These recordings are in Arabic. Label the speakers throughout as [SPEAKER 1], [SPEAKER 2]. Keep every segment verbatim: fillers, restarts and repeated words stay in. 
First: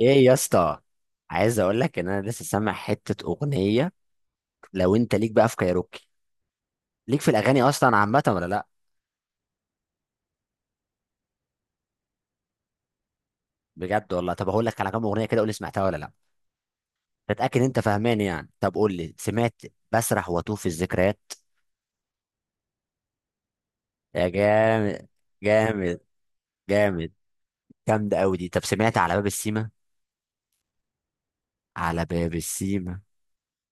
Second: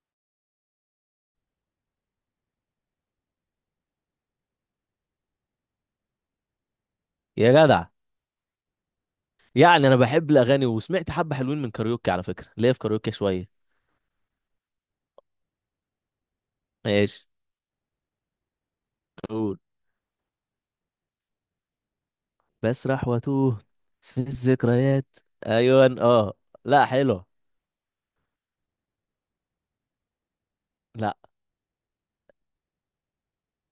[SPEAKER 1] ايه يا اسطى؟ عايز اقول لك ان انا لسه سامع حته اغنيه. لو انت ليك بقى في كايروكي، ليك في
[SPEAKER 2] يا
[SPEAKER 1] الاغاني
[SPEAKER 2] جدع،
[SPEAKER 1] اصلا عامه ولا لا؟
[SPEAKER 2] يعني انا بحب الاغاني وسمعت حبه حلوين من كاريوكي. على فكره ليا في كاريوكي شويه.
[SPEAKER 1] بجد والله. طب هقول لك على كام اغنيه كده، قول لي سمعتها ولا لا.
[SPEAKER 2] ماشي،
[SPEAKER 1] تتاكد انت فاهمان يعني. طب قول لي
[SPEAKER 2] قول.
[SPEAKER 1] سمعت. بسرح واتوه في الذكريات.
[SPEAKER 2] بسرح واتوه في
[SPEAKER 1] يا
[SPEAKER 2] الذكريات.
[SPEAKER 1] جامد.
[SPEAKER 2] ايوه
[SPEAKER 1] جامد.
[SPEAKER 2] اه، لا
[SPEAKER 1] جامد.
[SPEAKER 2] حلوه.
[SPEAKER 1] جامده قوي دي. طب سمعت على باب السيما؟
[SPEAKER 2] لا،
[SPEAKER 1] على باب السيما،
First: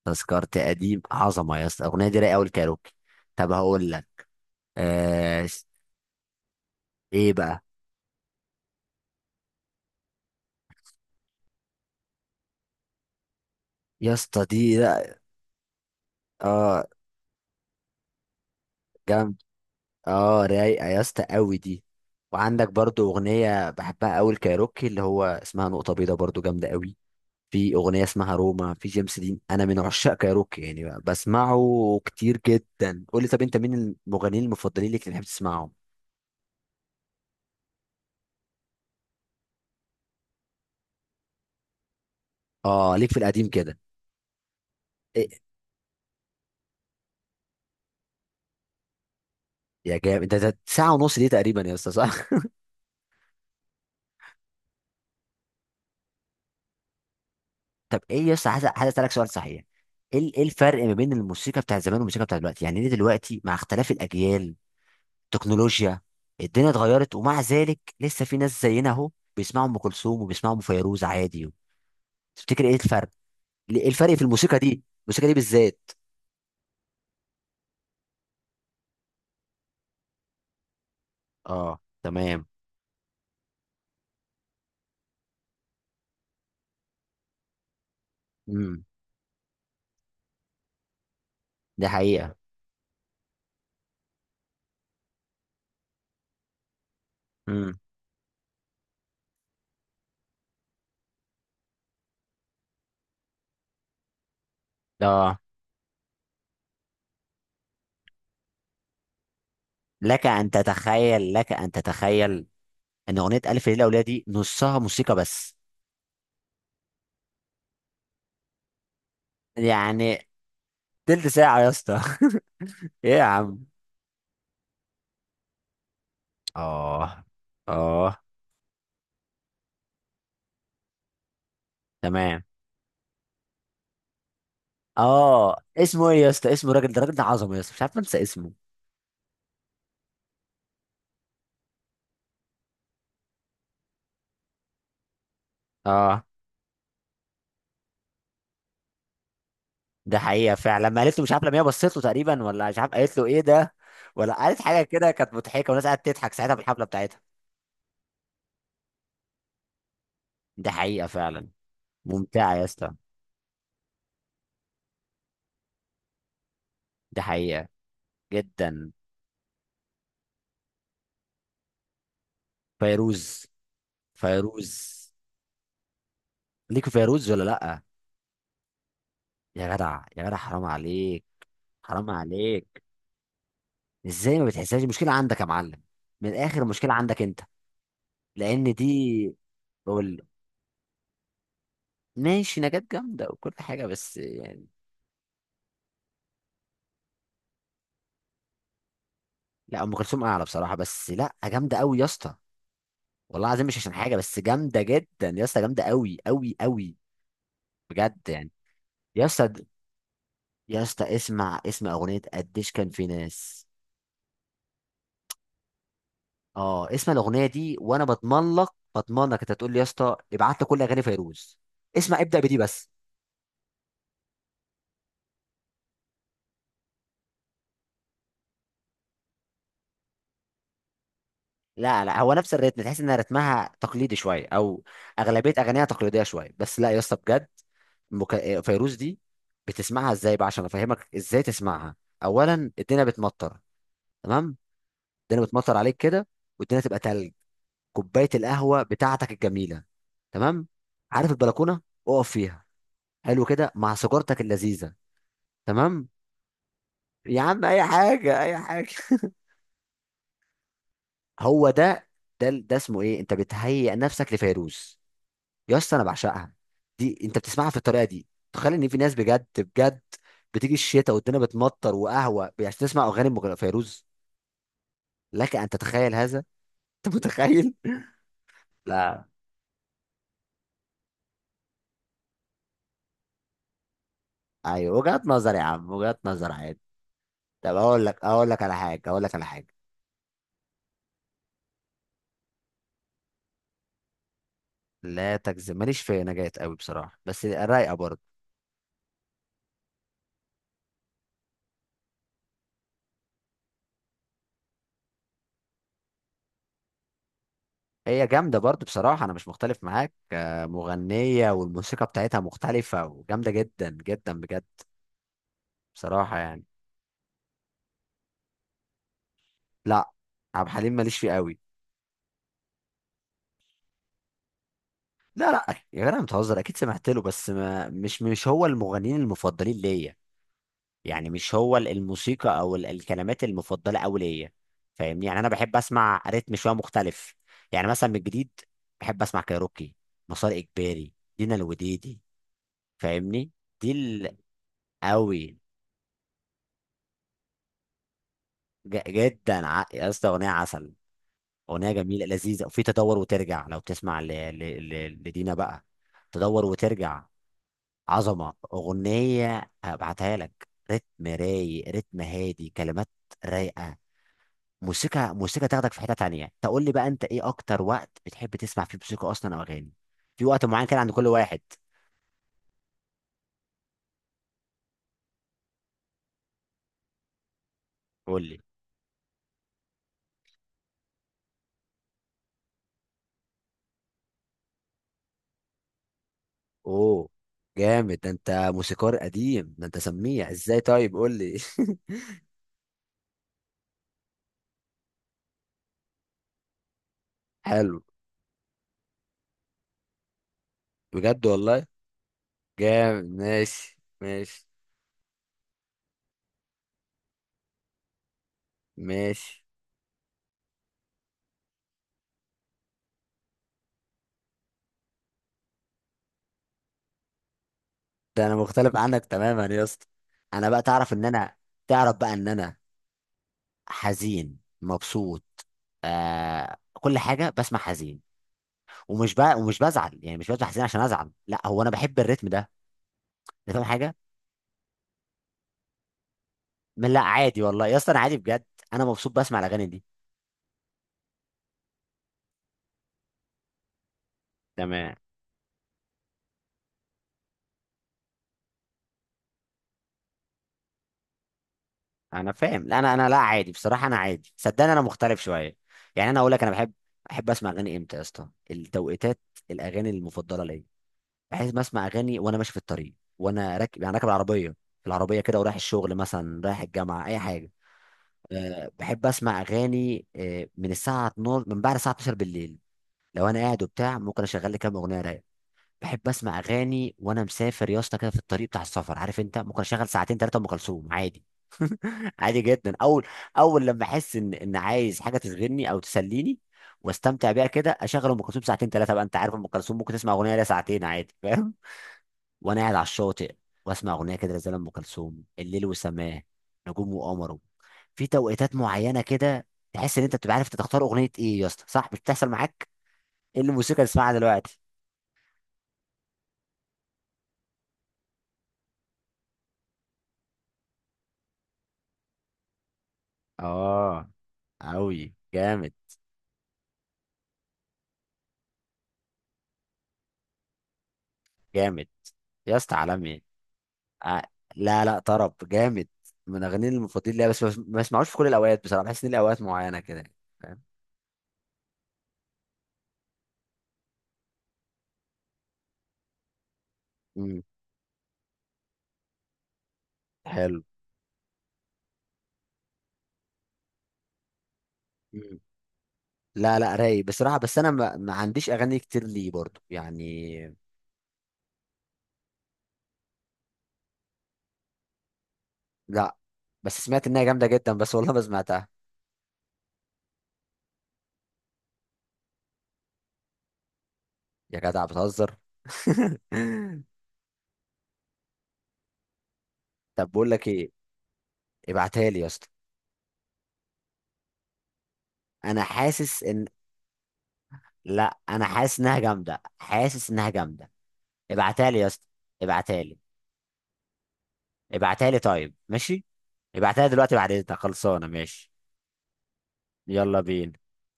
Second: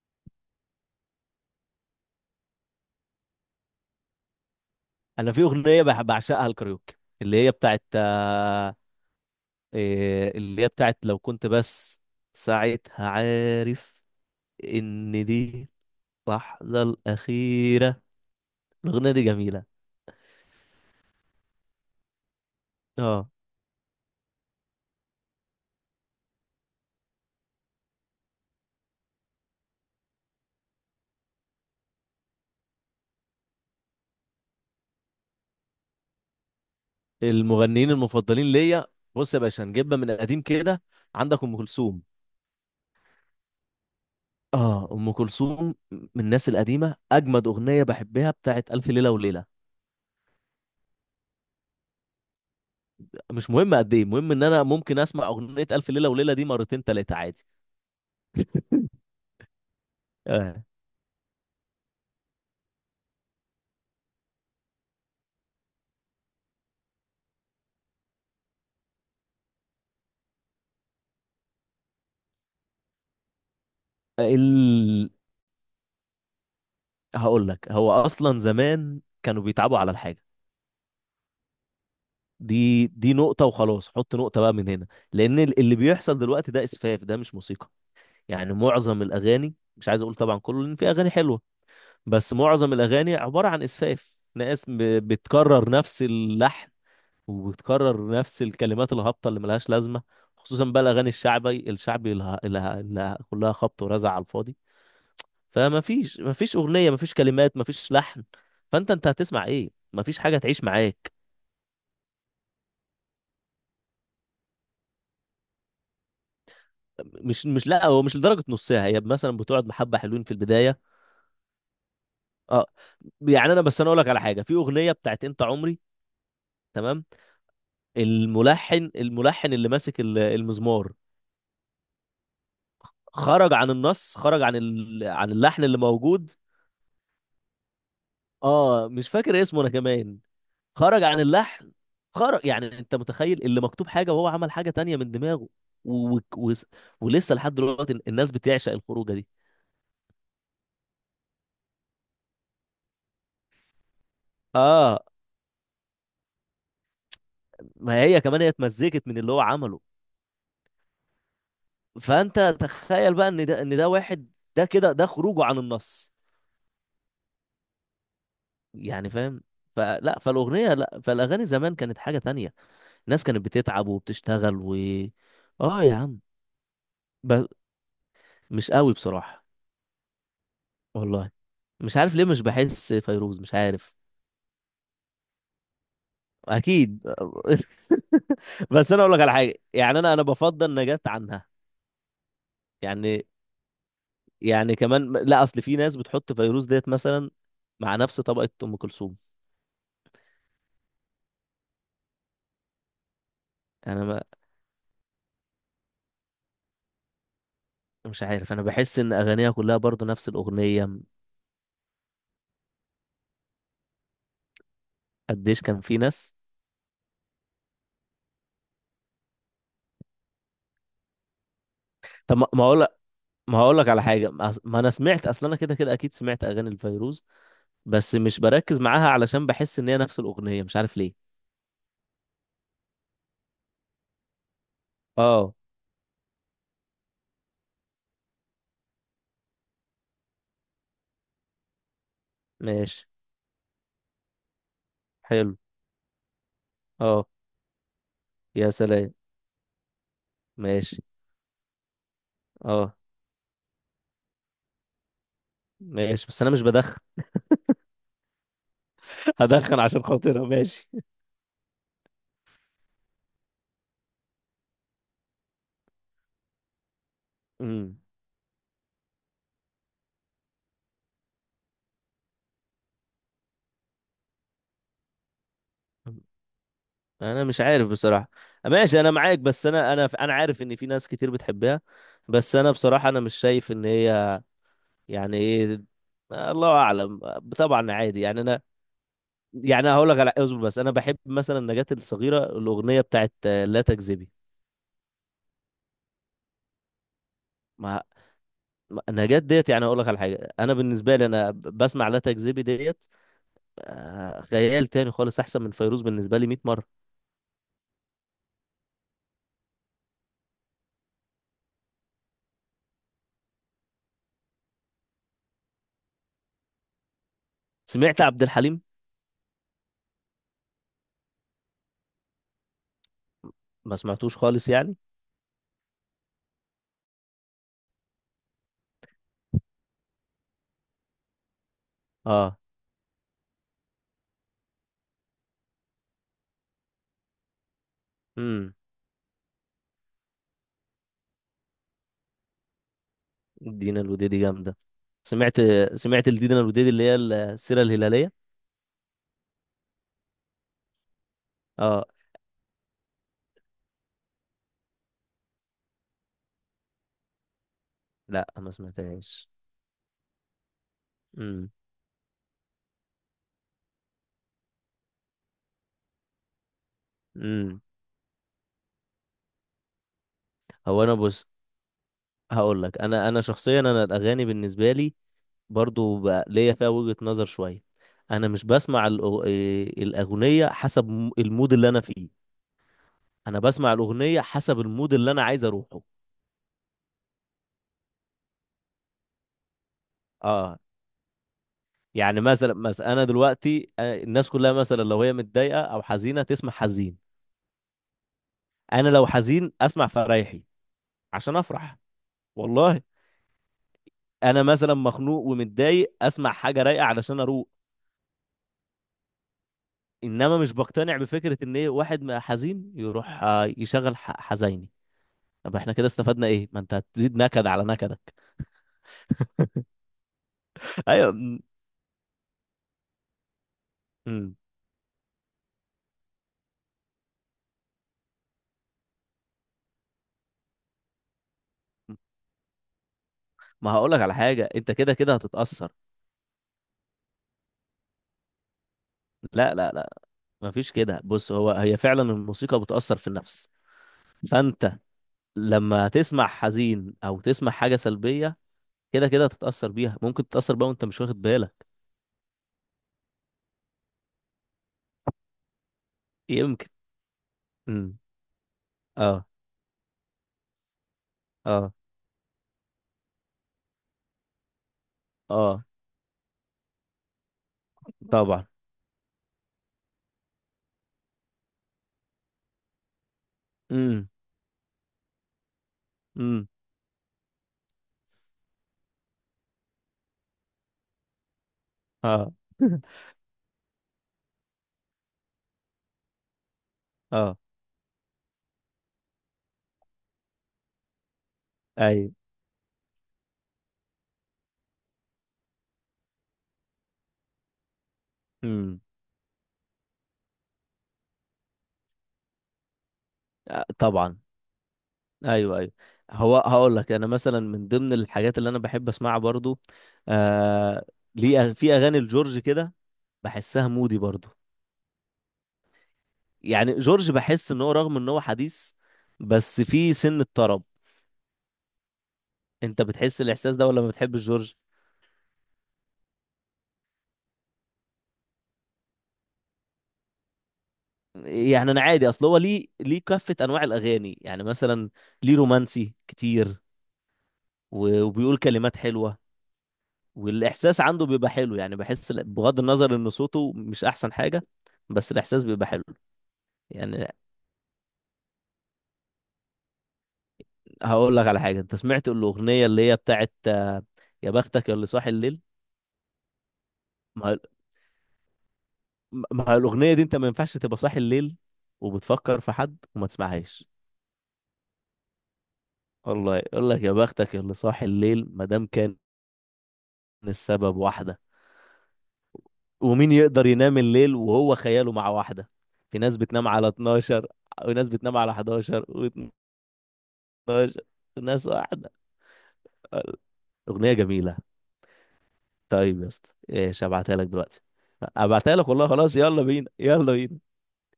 [SPEAKER 1] تذكرت قديم. عظمه يا اسطى، الاغنيه دي رايقه قوي الكايروكي. طب هقول لك
[SPEAKER 2] انا في
[SPEAKER 1] آه...
[SPEAKER 2] اغنيه بح- بعشقها الكاريوكي،
[SPEAKER 1] ايه
[SPEAKER 2] اللي هي
[SPEAKER 1] بقى؟
[SPEAKER 2] بتاعت، آه، إيه، اللي هي بتاعت لو كنت بس، ساعتها عارف
[SPEAKER 1] يا اسطى دي، لا.
[SPEAKER 2] ان دي اللحظه
[SPEAKER 1] اه
[SPEAKER 2] الاخيره. الاغنيه دي
[SPEAKER 1] جامده.
[SPEAKER 2] جميله.
[SPEAKER 1] اه رايقه يا اسطى قوي دي. وعندك برضو
[SPEAKER 2] اه.
[SPEAKER 1] اغنيه بحبها قوي الكايروكي، اللي هو اسمها نقطه بيضاء، برضو جامده قوي. في اغنيه اسمها روما، في جيمس دين. انا من عشاق كايروكي يعني، بقى بسمعه كتير جدا. قول لي طب، انت مين المغنيين المفضلين ليك اللي بتحب تسمعهم؟
[SPEAKER 2] المغنيين المفضلين ليا؟ بص يا باشا، نجيبها من قديم كده. عندك ام كلثوم.
[SPEAKER 1] اه ليك في القديم كده.
[SPEAKER 2] اه، ام
[SPEAKER 1] إيه؟
[SPEAKER 2] كلثوم من الناس القديمه، اجمد اغنيه بحبها بتاعت الف ليله وليله.
[SPEAKER 1] يا جامد. ده, ده ساعه ونص دي تقريبا يا اسطى، صح؟
[SPEAKER 2] مش مهم قد ايه، المهم ان انا ممكن اسمع اغنيه الف ليله وليله دي مرتين تلاته عادي.
[SPEAKER 1] طب ايه يا اسطى، عايز عايز اسالك سؤال صحيح. ايه ال- إيه
[SPEAKER 2] آه.
[SPEAKER 1] الفرق ما بين الموسيقى بتاعت زمان والموسيقى بتاعت دلوقتي؟ يعني ليه دلوقتي، مع اختلاف الاجيال، تكنولوجيا، الدنيا اتغيرت، ومع ذلك لسه في ناس زينا اهو بيسمعوا ام كلثوم وبيسمعوا ام فيروز عادي. تفتكر ايه الفرق؟ ايه الفرق في الموسيقى دي،
[SPEAKER 2] ال...
[SPEAKER 1] الموسيقى دي بالذات؟
[SPEAKER 2] هقول لك، هو اصلا زمان كانوا بيتعبوا على الحاجه.
[SPEAKER 1] اه تمام.
[SPEAKER 2] دي دي نقطه وخلاص، حط نقطه بقى من هنا. لان ال- اللي بيحصل دلوقتي ده اسفاف، ده مش موسيقى. يعني
[SPEAKER 1] امم.
[SPEAKER 2] معظم الاغاني، مش عايز اقول طبعا كله لان في اغاني حلوه،
[SPEAKER 1] دي
[SPEAKER 2] بس
[SPEAKER 1] حقيقة.
[SPEAKER 2] معظم الاغاني عباره عن اسفاف. ناس ب- بتكرر نفس اللحن،
[SPEAKER 1] امم.
[SPEAKER 2] وبتكرر نفس الكلمات الهابطة اللي ملهاش لازمة. خصوصا بقى الأغاني الشعبي الشعبي اللي اللي- اللي كلها خبط ورزع على الفاضي.
[SPEAKER 1] اه.
[SPEAKER 2] فما فيش ما فيش أغنية، ما فيش كلمات، ما فيش لحن. فأنت أنت هتسمع إيه؟ ما فيش
[SPEAKER 1] لك
[SPEAKER 2] حاجة
[SPEAKER 1] ان
[SPEAKER 2] تعيش معاك.
[SPEAKER 1] تتخيل لك ان تتخيل ان اغنية الف ليلة وليلة دي نصها موسيقى بس.
[SPEAKER 2] مش مش لا، هو مش لدرجة نص ساعة، هي مثلا بتقعد محبة حلوين
[SPEAKER 1] يعني
[SPEAKER 2] في البداية.
[SPEAKER 1] تلت ساعة يا اسطى.
[SPEAKER 2] اه.
[SPEAKER 1] ايه يا
[SPEAKER 2] يعني أنا
[SPEAKER 1] عم.
[SPEAKER 2] بس أنا أقول لك على حاجة، في أغنية بتاعت أنت عمري، تمام.
[SPEAKER 1] اه. اه
[SPEAKER 2] الملحن الملحن اللي ماسك ال- المزمار،
[SPEAKER 1] تمام.
[SPEAKER 2] خرج عن النص، خرج عن ال... عن
[SPEAKER 1] اه
[SPEAKER 2] اللحن اللي
[SPEAKER 1] اسمه ايه يا
[SPEAKER 2] موجود.
[SPEAKER 1] اسطى؟ اسمه الراجل ده، الراجل ده عظمه يا اسطى، مش عارف انسى اسمه.
[SPEAKER 2] اه مش فاكر اسمه انا كمان. خرج عن اللحن، خرج. يعني انت متخيل اللي مكتوب حاجه وهو عمل حاجه تانية من دماغه، و... و...
[SPEAKER 1] اه.
[SPEAKER 2] و... ولسه لحد دلوقتي الناس بتعشق الخروجه دي.
[SPEAKER 1] ده حقيقة فعلا، لما قالت له مش عارف، لما هي بصيت له تقريبا، ولا مش عارف قالت له ايه ده، ولا قالت حاجة
[SPEAKER 2] اه،
[SPEAKER 1] كده كانت مضحكة، والناس قاعدة تضحك ساعتها في الحفلة بتاعتها.
[SPEAKER 2] ما هي كمان هي اتمزجت من اللي هو عمله.
[SPEAKER 1] ده حقيقة فعلا. ممتعة
[SPEAKER 2] فانت
[SPEAKER 1] يا اسطى.
[SPEAKER 2] تخيل بقى ان ده ان ده واحد. ده كده، ده خروجه عن النص.
[SPEAKER 1] ده حقيقة جدا.
[SPEAKER 2] يعني فاهم. فلا فالاغنيه لا فالاغاني زمان كانت حاجه تانية. الناس كانت
[SPEAKER 1] فيروز.
[SPEAKER 2] بتتعب وبتشتغل و...
[SPEAKER 1] فيروز
[SPEAKER 2] اه يا عم.
[SPEAKER 1] ليك في فيروز ولا
[SPEAKER 2] ب...
[SPEAKER 1] لأ؟
[SPEAKER 2] مش قوي بصراحه.
[SPEAKER 1] يا جدع، يا جدع، حرام عليك.
[SPEAKER 2] والله مش
[SPEAKER 1] حرام
[SPEAKER 2] عارف ليه، مش
[SPEAKER 1] عليك،
[SPEAKER 2] بحس فيروز، مش عارف.
[SPEAKER 1] ازاي ما بتحسهاش؟ المشكلة عندك يا معلم، من الآخر المشكلة
[SPEAKER 2] اكيد.
[SPEAKER 1] عندك انت. لأن
[SPEAKER 2] بس انا اقول لك على
[SPEAKER 1] دي،
[SPEAKER 2] حاجه، يعني انا انا
[SPEAKER 1] بقول،
[SPEAKER 2] بفضل نجاة عنها.
[SPEAKER 1] ماشي نجاة
[SPEAKER 2] يعني
[SPEAKER 1] جامدة وكل حاجة بس يعني.
[SPEAKER 2] يعني كمان لا، اصل في ناس بتحط فيروز ديت مثلا مع نفس طبقه ام كلثوم.
[SPEAKER 1] لا، أم كلثوم أعلى بصراحة، بس لأ جامدة أوي يا اسطى. والله العظيم مش عشان
[SPEAKER 2] انا
[SPEAKER 1] حاجه،
[SPEAKER 2] ما
[SPEAKER 1] بس جامده جدا يا اسطى، جامده قوي قوي قوي. بجد
[SPEAKER 2] مش
[SPEAKER 1] يعني.
[SPEAKER 2] عارف، انا بحس ان
[SPEAKER 1] يا اسطى،
[SPEAKER 2] اغانيها كلها برضو نفس
[SPEAKER 1] يا
[SPEAKER 2] الاغنيه م-
[SPEAKER 1] اسطى اسمع، اسمع اغنيه قديش كان في ناس.
[SPEAKER 2] قديش كان في ناس.
[SPEAKER 1] اه اسمع الاغنيه دي، وانا بضمن لك، بضمن لك انت تقول لي يا اسطى ابعت لي كل اغاني فيروز. اسمع
[SPEAKER 2] طب
[SPEAKER 1] ابدا
[SPEAKER 2] ما
[SPEAKER 1] بدي
[SPEAKER 2] ما اقول،
[SPEAKER 1] بس.
[SPEAKER 2] ما هقول لك على حاجه، ما أص- ما انا سمعت اصلا، انا كده كده اكيد سمعت اغاني الفيروز، بس مش بركز معاها علشان بحس ان هي نفس الاغنيه، مش عارف ليه.
[SPEAKER 1] لا لا، هو نفس الريتم، تحس ان رتمها تقليدي شويه، او اغلبيه
[SPEAKER 2] اه
[SPEAKER 1] اغانيها تقليديه شويه. بس لا يا اسطى بجد، مك... فيروز دي بتسمعها ازاي بقى؟ عشان افهمك ازاي تسمعها. اولا، الدنيا
[SPEAKER 2] ماشي.
[SPEAKER 1] بتمطر. تمام. الدنيا
[SPEAKER 2] حلو.
[SPEAKER 1] بتمطر عليك كده، والدنيا تبقى
[SPEAKER 2] اه
[SPEAKER 1] تلج. كوبايه
[SPEAKER 2] يا
[SPEAKER 1] القهوه
[SPEAKER 2] سلام
[SPEAKER 1] بتاعتك الجميله، تمام.
[SPEAKER 2] ماشي.
[SPEAKER 1] عارف البلكونه، اقف فيها.
[SPEAKER 2] اه
[SPEAKER 1] حلو كده مع سيجارتك اللذيذه، تمام.
[SPEAKER 2] ماشي بس انا مش بدخن.
[SPEAKER 1] يا عم اي حاجه، اي حاجه.
[SPEAKER 2] هدخن عشان خاطرها ماشي.
[SPEAKER 1] هو ده، ده. ده اسمه ايه؟ انت بتهيئ نفسك لفيروز. يا اسطى انا بعشقها دي. انت بتسمعها في
[SPEAKER 2] امم.
[SPEAKER 1] الطريقه دي، تخيل ان في ناس بجد بجد بتيجي الشتاء والدنيا بتمطر وقهوه عشان تسمع اغاني مغ- فيروز. لك ان تتخيل هذا. انت
[SPEAKER 2] انا مش
[SPEAKER 1] متخيل؟
[SPEAKER 2] عارف بصراحة. ماشي انا
[SPEAKER 1] لا.
[SPEAKER 2] معاك، بس انا انا انا عارف ان في ناس كتير بتحبها، بس انا بصراحة انا مش شايف ان هي.
[SPEAKER 1] ايوه وجهات
[SPEAKER 2] يعني
[SPEAKER 1] نظر يا
[SPEAKER 2] ايه.
[SPEAKER 1] عم، وجهات نظر
[SPEAKER 2] الله
[SPEAKER 1] عادي.
[SPEAKER 2] اعلم.
[SPEAKER 1] طب
[SPEAKER 2] طبعا
[SPEAKER 1] اقول
[SPEAKER 2] عادي
[SPEAKER 1] لك،
[SPEAKER 2] يعني
[SPEAKER 1] اقول
[SPEAKER 2] انا.
[SPEAKER 1] لك على حاجه اقول لك على حاجه.
[SPEAKER 2] يعني هقول لك على، اصبر، بس انا بحب مثلا نجاة الصغيرة، الاغنية بتاعت آه، لا تكذبي.
[SPEAKER 1] لا تجزم، ماليش في نجاة قوي بصراحه، بس رايقه
[SPEAKER 2] ما
[SPEAKER 1] برضه.
[SPEAKER 2] ما- نجاة ديت، يعني هقول لك على حاجة، انا بالنسبة لي انا بسمع لا تكذبي ديت، آه، خيال تاني خالص احسن من فيروز بالنسبه لي مية مره.
[SPEAKER 1] هي جامده برضه بصراحه، انا مش مختلف معاك، آه، مغنيه والموسيقى بتاعتها مختلفه وجامده جدا جدا بجد. بصراحه يعني.
[SPEAKER 2] سمعت عبد الحليم؟
[SPEAKER 1] لا، عبد الحليم ماليش فيه قوي.
[SPEAKER 2] ما سمعتوش خالص يعني.
[SPEAKER 1] لا لا يا جدع بتهزر، اكيد سمعت له، بس ما، مش مش هو المغنيين المفضلين ليا يعني. مش هو ال-
[SPEAKER 2] اه.
[SPEAKER 1] الموسيقى او ال- الكلمات المفضله قوي ليا. فاهمني يعني، انا بحب اسمع رتم شويه مختلف. يعني مثلا من الجديد،
[SPEAKER 2] امم.
[SPEAKER 1] بحب اسمع كايروكي، مسار اجباري، دينا الوديدي. فاهمني؟ دي
[SPEAKER 2] دينا
[SPEAKER 1] ال-
[SPEAKER 2] الوديدي جامده. سمعت
[SPEAKER 1] قوي.
[SPEAKER 2] سمعت الدينا الوديدي اللي هي السيره الهلاليه.
[SPEAKER 1] ج- جدا، ع- يا اسطى اغنيه عسل، اغنيه
[SPEAKER 2] اه
[SPEAKER 1] جميله لذيذه. وفي تدور وترجع، لو تسمع ل... ل... ل... لدينا بقى. تدور وترجع،
[SPEAKER 2] لا
[SPEAKER 1] عظمه
[SPEAKER 2] ما سمعتهاش.
[SPEAKER 1] اغنيه، هبعتها لك. رتم
[SPEAKER 2] امم
[SPEAKER 1] رايق، رتم هادي، كلمات رايقه. موسيقى، موسيقى تاخدك في حتة تانية. تقول لي بقى انت، ايه
[SPEAKER 2] امم
[SPEAKER 1] اكتر وقت بتحب تسمع فيه موسيقى اصلا او اغاني؟ في وقت معين كده
[SPEAKER 2] هو
[SPEAKER 1] عند
[SPEAKER 2] انا
[SPEAKER 1] كل
[SPEAKER 2] بص،
[SPEAKER 1] واحد.
[SPEAKER 2] هقول لك، انا انا شخصيا انا الاغاني بالنسبه لي برضو بقى ليا فيها وجهه نظر شويه.
[SPEAKER 1] قول
[SPEAKER 2] انا
[SPEAKER 1] لي.
[SPEAKER 2] مش بسمع الأغ- إيه، الاغنيه حسب م- المود اللي انا فيه، انا بسمع الاغنيه حسب المود اللي انا عايز اروحه.
[SPEAKER 1] اوه جامد، ده انت موسيقار قديم، ده انت سميع
[SPEAKER 2] اه.
[SPEAKER 1] ازاي؟ طيب قول لي.
[SPEAKER 2] يعني مثلا مثلا انا دلوقتي، آه، الناس كلها مثلا لو هي متضايقه او حزينه تسمع حزين،
[SPEAKER 1] حلو.
[SPEAKER 2] انا لو حزين اسمع فرايحي
[SPEAKER 1] بجد
[SPEAKER 2] عشان
[SPEAKER 1] والله.
[SPEAKER 2] افرح، والله.
[SPEAKER 1] جامد ماشي
[SPEAKER 2] انا
[SPEAKER 1] ماشي.
[SPEAKER 2] مثلا مخنوق ومتضايق اسمع حاجه رايقه علشان اروق.
[SPEAKER 1] ماشي.
[SPEAKER 2] انما مش بقتنع بفكره ان ايه واحد ما حزين يروح آه، يشغل ح- حزيني. طب احنا كده استفدنا ايه؟ ما انت هتزيد نكد على نكدك.
[SPEAKER 1] ده انا مختلف عنك تماما يا اسطى. انا بقى، تعرف ان
[SPEAKER 2] ايوه.
[SPEAKER 1] انا،
[SPEAKER 2] م-
[SPEAKER 1] تعرف بقى ان انا،
[SPEAKER 2] م-
[SPEAKER 1] حزين مبسوط، آه كل حاجة بسمع حزين. ومش بقى، ومش بزعل يعني، مش بفتح حزين عشان ازعل، لا، هو انا بحب الريتم ده. انت فاهم
[SPEAKER 2] ما هقول
[SPEAKER 1] حاجه؟
[SPEAKER 2] لك على حاجه، انت كده كده هتتاثر.
[SPEAKER 1] من لا، عادي والله يا اسطى، انا عادي بجد. انا مبسوط بسمع
[SPEAKER 2] لا
[SPEAKER 1] الاغاني
[SPEAKER 2] لا
[SPEAKER 1] دي.
[SPEAKER 2] لا مفيش كده. بص، هو هي فعلا الموسيقى بتاثر في النفس، فانت
[SPEAKER 1] تمام.
[SPEAKER 2] لما تسمع حزين او تسمع حاجه سلبيه كده كده هتتاثر بيها، ممكن تتاثر بقى وانت مش واخد بالك.
[SPEAKER 1] انا فاهم، لا انا انا لا عادي بصراحه، انا عادي صدقني، انا مختلف شويه يعني. انا اقول لك انا
[SPEAKER 2] يمكن.
[SPEAKER 1] بحب، احب اسمع اغاني امتى
[SPEAKER 2] امم.
[SPEAKER 1] يا اسطى، التوقيتات،
[SPEAKER 2] اه.
[SPEAKER 1] الاغاني المفضله ليا. بحيث ما
[SPEAKER 2] اه
[SPEAKER 1] اسمع اغاني وانا ماشي في الطريق، وانا راكب يعني راكب العربيه، في العربيه كده ورايح
[SPEAKER 2] اه
[SPEAKER 1] الشغل مثلا، رايح الجامعه، اي حاجه.
[SPEAKER 2] طبعا.
[SPEAKER 1] أه بحب اسمع اغاني أه من الساعه الثانية عشرة، من بعد الساعه اتناشر بالليل، لو انا قاعد وبتاع،
[SPEAKER 2] امم
[SPEAKER 1] ممكن اشغل لي كام اغنيه رايقه. بحب اسمع
[SPEAKER 2] امم
[SPEAKER 1] اغاني وانا مسافر يا اسطى كده في الطريق بتاع السفر، عارف انت، ممكن اشغل ساعتين ثلاثه ام كلثوم عادي.
[SPEAKER 2] اه.
[SPEAKER 1] عادي جدا. اول، اول لما احس ان ان عايز حاجه تشغلني او تسليني واستمتع
[SPEAKER 2] اه
[SPEAKER 1] بيها كده، اشغل ام كلثوم ساعتين ثلاثه. بقى انت عارف ام كلثوم ممكن تسمع اغنيه ليها ساعتين عادي، فاهم؟
[SPEAKER 2] ايوه.
[SPEAKER 1] وانا قاعد على الشاطئ واسمع اغنيه كده زي ام كلثوم الليل وسماه نجوم وقمره. في توقيتات
[SPEAKER 2] امم.
[SPEAKER 1] معينه كده، تحس ان انت بتبقى عارف أنت تختار اغنيه ايه. يا اسطى صح، مش بتحصل معاك؟ ايه
[SPEAKER 2] آه،
[SPEAKER 1] الموسيقى اللي اسمعها
[SPEAKER 2] طبعا.
[SPEAKER 1] دلوقتي؟
[SPEAKER 2] ايوه ايوه. هو هقول لك، انا مثلا من ضمن الحاجات اللي انا بحب اسمعها برضو، آه ليه أغ- في اغاني لجورج كده، بحسها مودي
[SPEAKER 1] اه.
[SPEAKER 2] برضو.
[SPEAKER 1] اوي جامد.
[SPEAKER 2] يعني جورج بحس ان هو رغم ان هو حديث، بس في سن الطرب.
[SPEAKER 1] جامد يا اسطى،
[SPEAKER 2] انت بتحس
[SPEAKER 1] عالمي.
[SPEAKER 2] الاحساس ده ولا ما بتحبش
[SPEAKER 1] آه.
[SPEAKER 2] جورج؟
[SPEAKER 1] لا لا، طرب جامد. من اغاني المفضلين ليا، بس بس- ما اسمعوش في كل الاوقات بصراحه، بحس ان ليه اوقات معينه كده يعني، فاهم؟
[SPEAKER 2] يعني انا عادي، اصل هو ليه ليه كافة انواع الاغاني، يعني مثلا ليه رومانسي كتير،
[SPEAKER 1] امم.
[SPEAKER 2] و- وبيقول كلمات حلوة،
[SPEAKER 1] حلو.
[SPEAKER 2] والاحساس عنده بيبقى حلو، يعني بحس ال- بغض النظر ان صوته مش احسن حاجة، بس
[SPEAKER 1] مم.
[SPEAKER 2] الاحساس بيبقى حلو.
[SPEAKER 1] لا لا، رايق
[SPEAKER 2] يعني
[SPEAKER 1] بصراحه، بس انا ما, ما عنديش اغاني كتير ليه برضو يعني.
[SPEAKER 2] هقول لك على حاجة، انت سمعت الاغنية اللي هي بتاعت آه، يا بختك يا اللي صاحي الليل؟
[SPEAKER 1] لا، بس سمعت انها
[SPEAKER 2] ما
[SPEAKER 1] جامده جدا، بس والله ما سمعتها.
[SPEAKER 2] ما هي الاغنية دي انت ما ينفعش تبقى صاحي الليل وبتفكر في حد وما تسمعهاش.
[SPEAKER 1] يا جدع بتهزر.
[SPEAKER 2] والله يقول لك يا بختك يا اللي صاحي الليل ما دام كان
[SPEAKER 1] طب بقول لك ايه،
[SPEAKER 2] السبب واحدة.
[SPEAKER 1] ابعتها لي يا اسطى.
[SPEAKER 2] ومين يقدر ينام الليل وهو خياله مع واحدة؟
[SPEAKER 1] انا
[SPEAKER 2] في ناس
[SPEAKER 1] حاسس ان،
[SPEAKER 2] بتنام على اتناشر، وناس بتنام
[SPEAKER 1] لا
[SPEAKER 2] على
[SPEAKER 1] انا حاسس
[SPEAKER 2] حداشر
[SPEAKER 1] انها
[SPEAKER 2] و12،
[SPEAKER 1] جامده، حاسس انها جامده.
[SPEAKER 2] وناس
[SPEAKER 1] ابعتها لي يا
[SPEAKER 2] واحدة.
[SPEAKER 1] اسطى، ابعتها لي.
[SPEAKER 2] أغنية جميلة.
[SPEAKER 1] ابعتها لي طيب،
[SPEAKER 2] طيب
[SPEAKER 1] ماشي.
[SPEAKER 2] يا اسطى،
[SPEAKER 1] ابعتها
[SPEAKER 2] ايش
[SPEAKER 1] لي دلوقتي
[SPEAKER 2] هبعتها لك
[SPEAKER 1] بعد اذنك،
[SPEAKER 2] دلوقتي؟
[SPEAKER 1] خلصانه ماشي؟
[SPEAKER 2] هبعتها لك والله خلاص، يلا بينا يلا
[SPEAKER 1] يلا
[SPEAKER 2] بينا.
[SPEAKER 1] بينا.